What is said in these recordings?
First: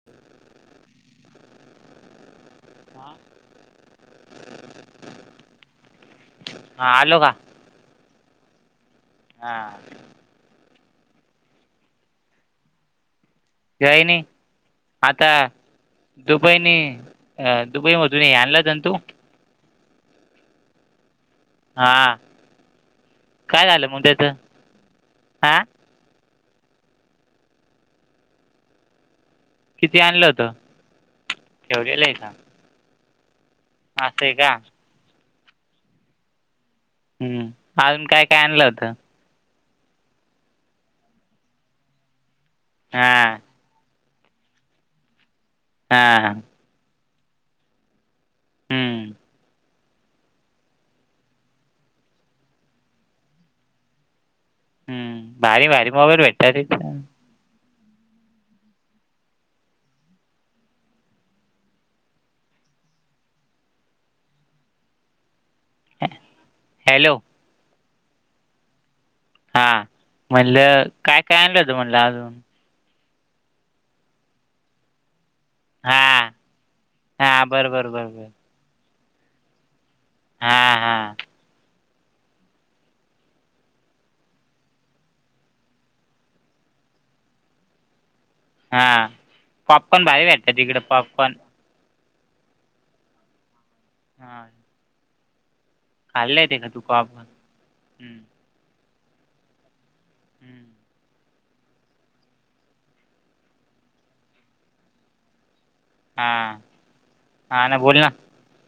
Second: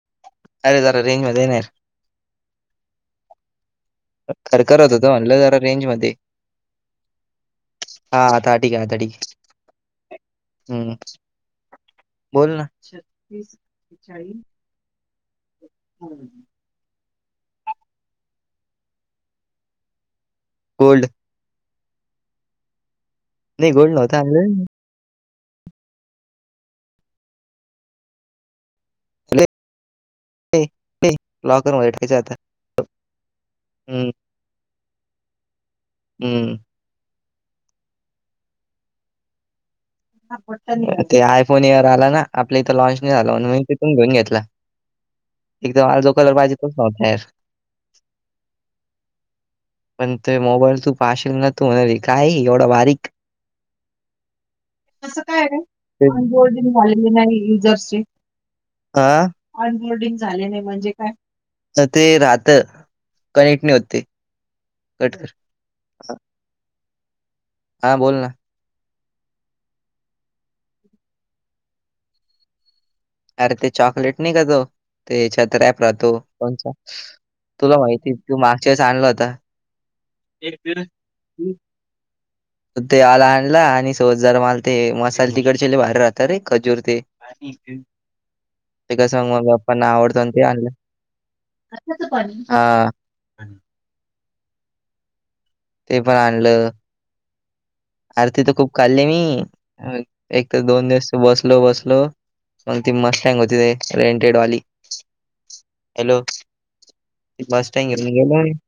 [inaudible] अरे जरा रेंज मध्ये ये ना यार. ता. खरखरत होत म्हणलं जरा रेंज मध्ये ये. आलो का हा आता ठीक काय. आता ठीक काय. हा. हम्. बोल ना. काहि नाई. आता दुबईनी - - अ दुबई मधून हे आणल [unintelligible] कोल्ड. हा. काय नाही झालं गोल्ड मग नव्हतं त्याचं? आणलं आ. किती आणलं हो- - ते ते लॉकर मध्ये ठेवायच होत. आस ए का. हम्म. हम्म. अजून काय काय आणलं होतं? ते आयफोन एअर आला ना. आपल्या इथं लॉन्च हा नाही झाला म्हणून मी तिथून घेऊन घेतला. एकतर मला जो हा कलर पाहिजे तोच नव्हता यार. हम्म पण ते मोबाईल तू पाहशील ना तू म्हणल हे काय एवढा बारीक. असं हम्म काय आहे भारी भारी रे? मोबाईल भेटतात ऑनबोर्डिंग तिथं झाले नाहि युजर्सचे. ह. ऑनबोर्डिंग झाले नाही म्हणजे काय? अगं ते राहत. कनेक्ट नाही होत ते कट कर. हॅलो. हा बोल ना. हा. म्हणलं काय काय आणलं तु म्हणलं अजून? अरे ते चॉकलेट नाई का तो ते याच्यात रॅप हा राहतो कोणचा? हा बरं तुला बरं बरं माहिती बरं तू मागच्यावेळेस आणला होता. हा [unintelligible] हा हम ते आल आणला आणि सोज जार माल ते मसाल तिकडचे लय भारी राहतात रे खजूर ते. ते हा कस मम्मी पप्पांना पॉपकॉर्न आवडत भारी न ते भेटतात आणलं. तिकडं पॉपकॉर्न [unintelligible] पाणी. आ. हा. ते पण खाल्ले ते का आणलं. तू पॉपकॉर्न आर तित खूप खाल्ली मी. एक त दोन दिवस बसलो बसलो वन ति मस्त हॅंग होती [unintelligible] रेंटेडवाली. हॅलो हां हां [unintelligible]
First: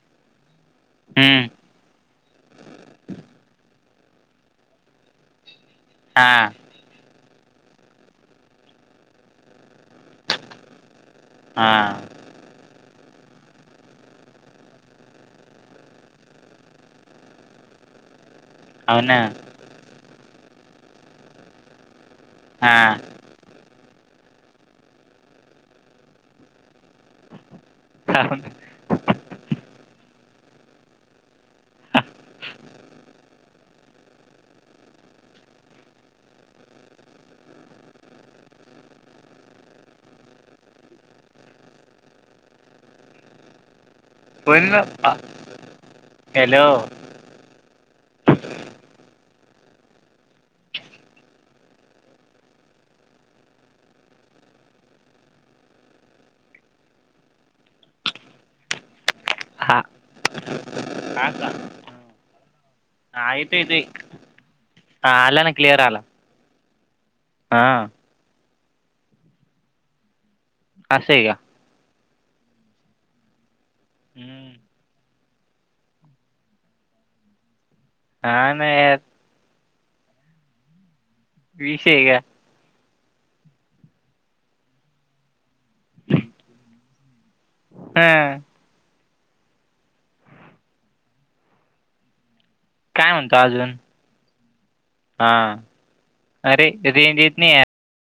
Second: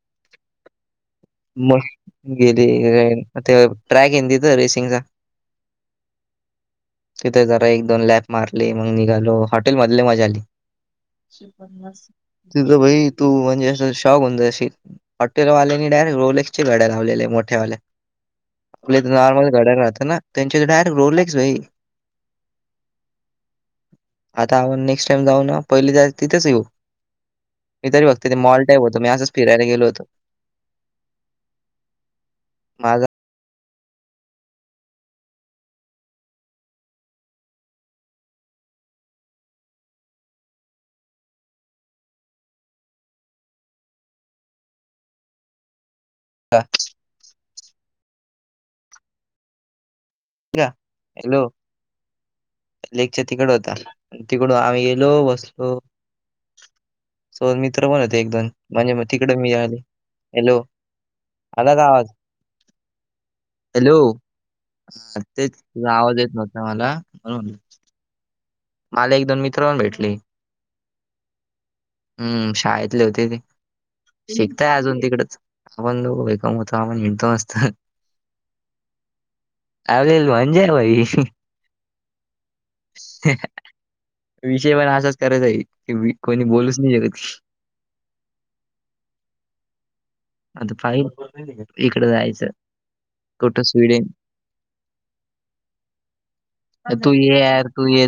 हम्म. मस्त गेली ते ट्रॅक येना तिथ रेसिंगचा. हां. तिथे जरा एक दोन लॅप मारले मग निघालो. हॉटेल मध्येलय मजा आली. शे हां पन्नास. तिथं भाई तू म्हणजे अस शॉक होऊन जाशील हॉटेलवाल्यानी डायरेक्ट रोलेक्स - - च्या गाड्या लावलेल्या मोठ्यावाल्या. आपल्या हो इथ ना नॉर्मल गाड्या राहता ना. त्यांच्याकडे डायरेक्ट रोलेक्स भाई. हा. आता आपण नेक्स्ट टाइम जाऊ ना पहिले जाउ तिथेच येऊ. हे तरी फक्त ते मॉल टाईप होत मी असंच फिरायला गेलो होतो. माझा होईल ना हॅलो. हॅलो. लेकच्या तिकड होता तिकडून आम्ही गेलो बसलो. सोबत मित्र पण होते एक दोन म्हणजे म तिकड मी आलो हां हॅलो. असला का आवाज हा येतोय येतोय. हॅलो तेच तुझा आवाज येत नव्हता मला म्हणून [inaudible] मला एक दोन मित्रपन भेटले. असे या. हम्म शाळेतले होते ते शिकताय अजून तिकडच आपण दोघ भाई कमवतो आपण हिडतो आसतो ह. हाना यार. आवरेज म्हणजे भाई. विषये का? [unintelligible] विषय पण असाच करायेचा कीवी कोणी बोलूच नाही शकत. [unintelligible] आता पाहिल इकड जायच. काय म्हणता अजून हा अरे तू रेंज येत ये नाही या. यार तू येत.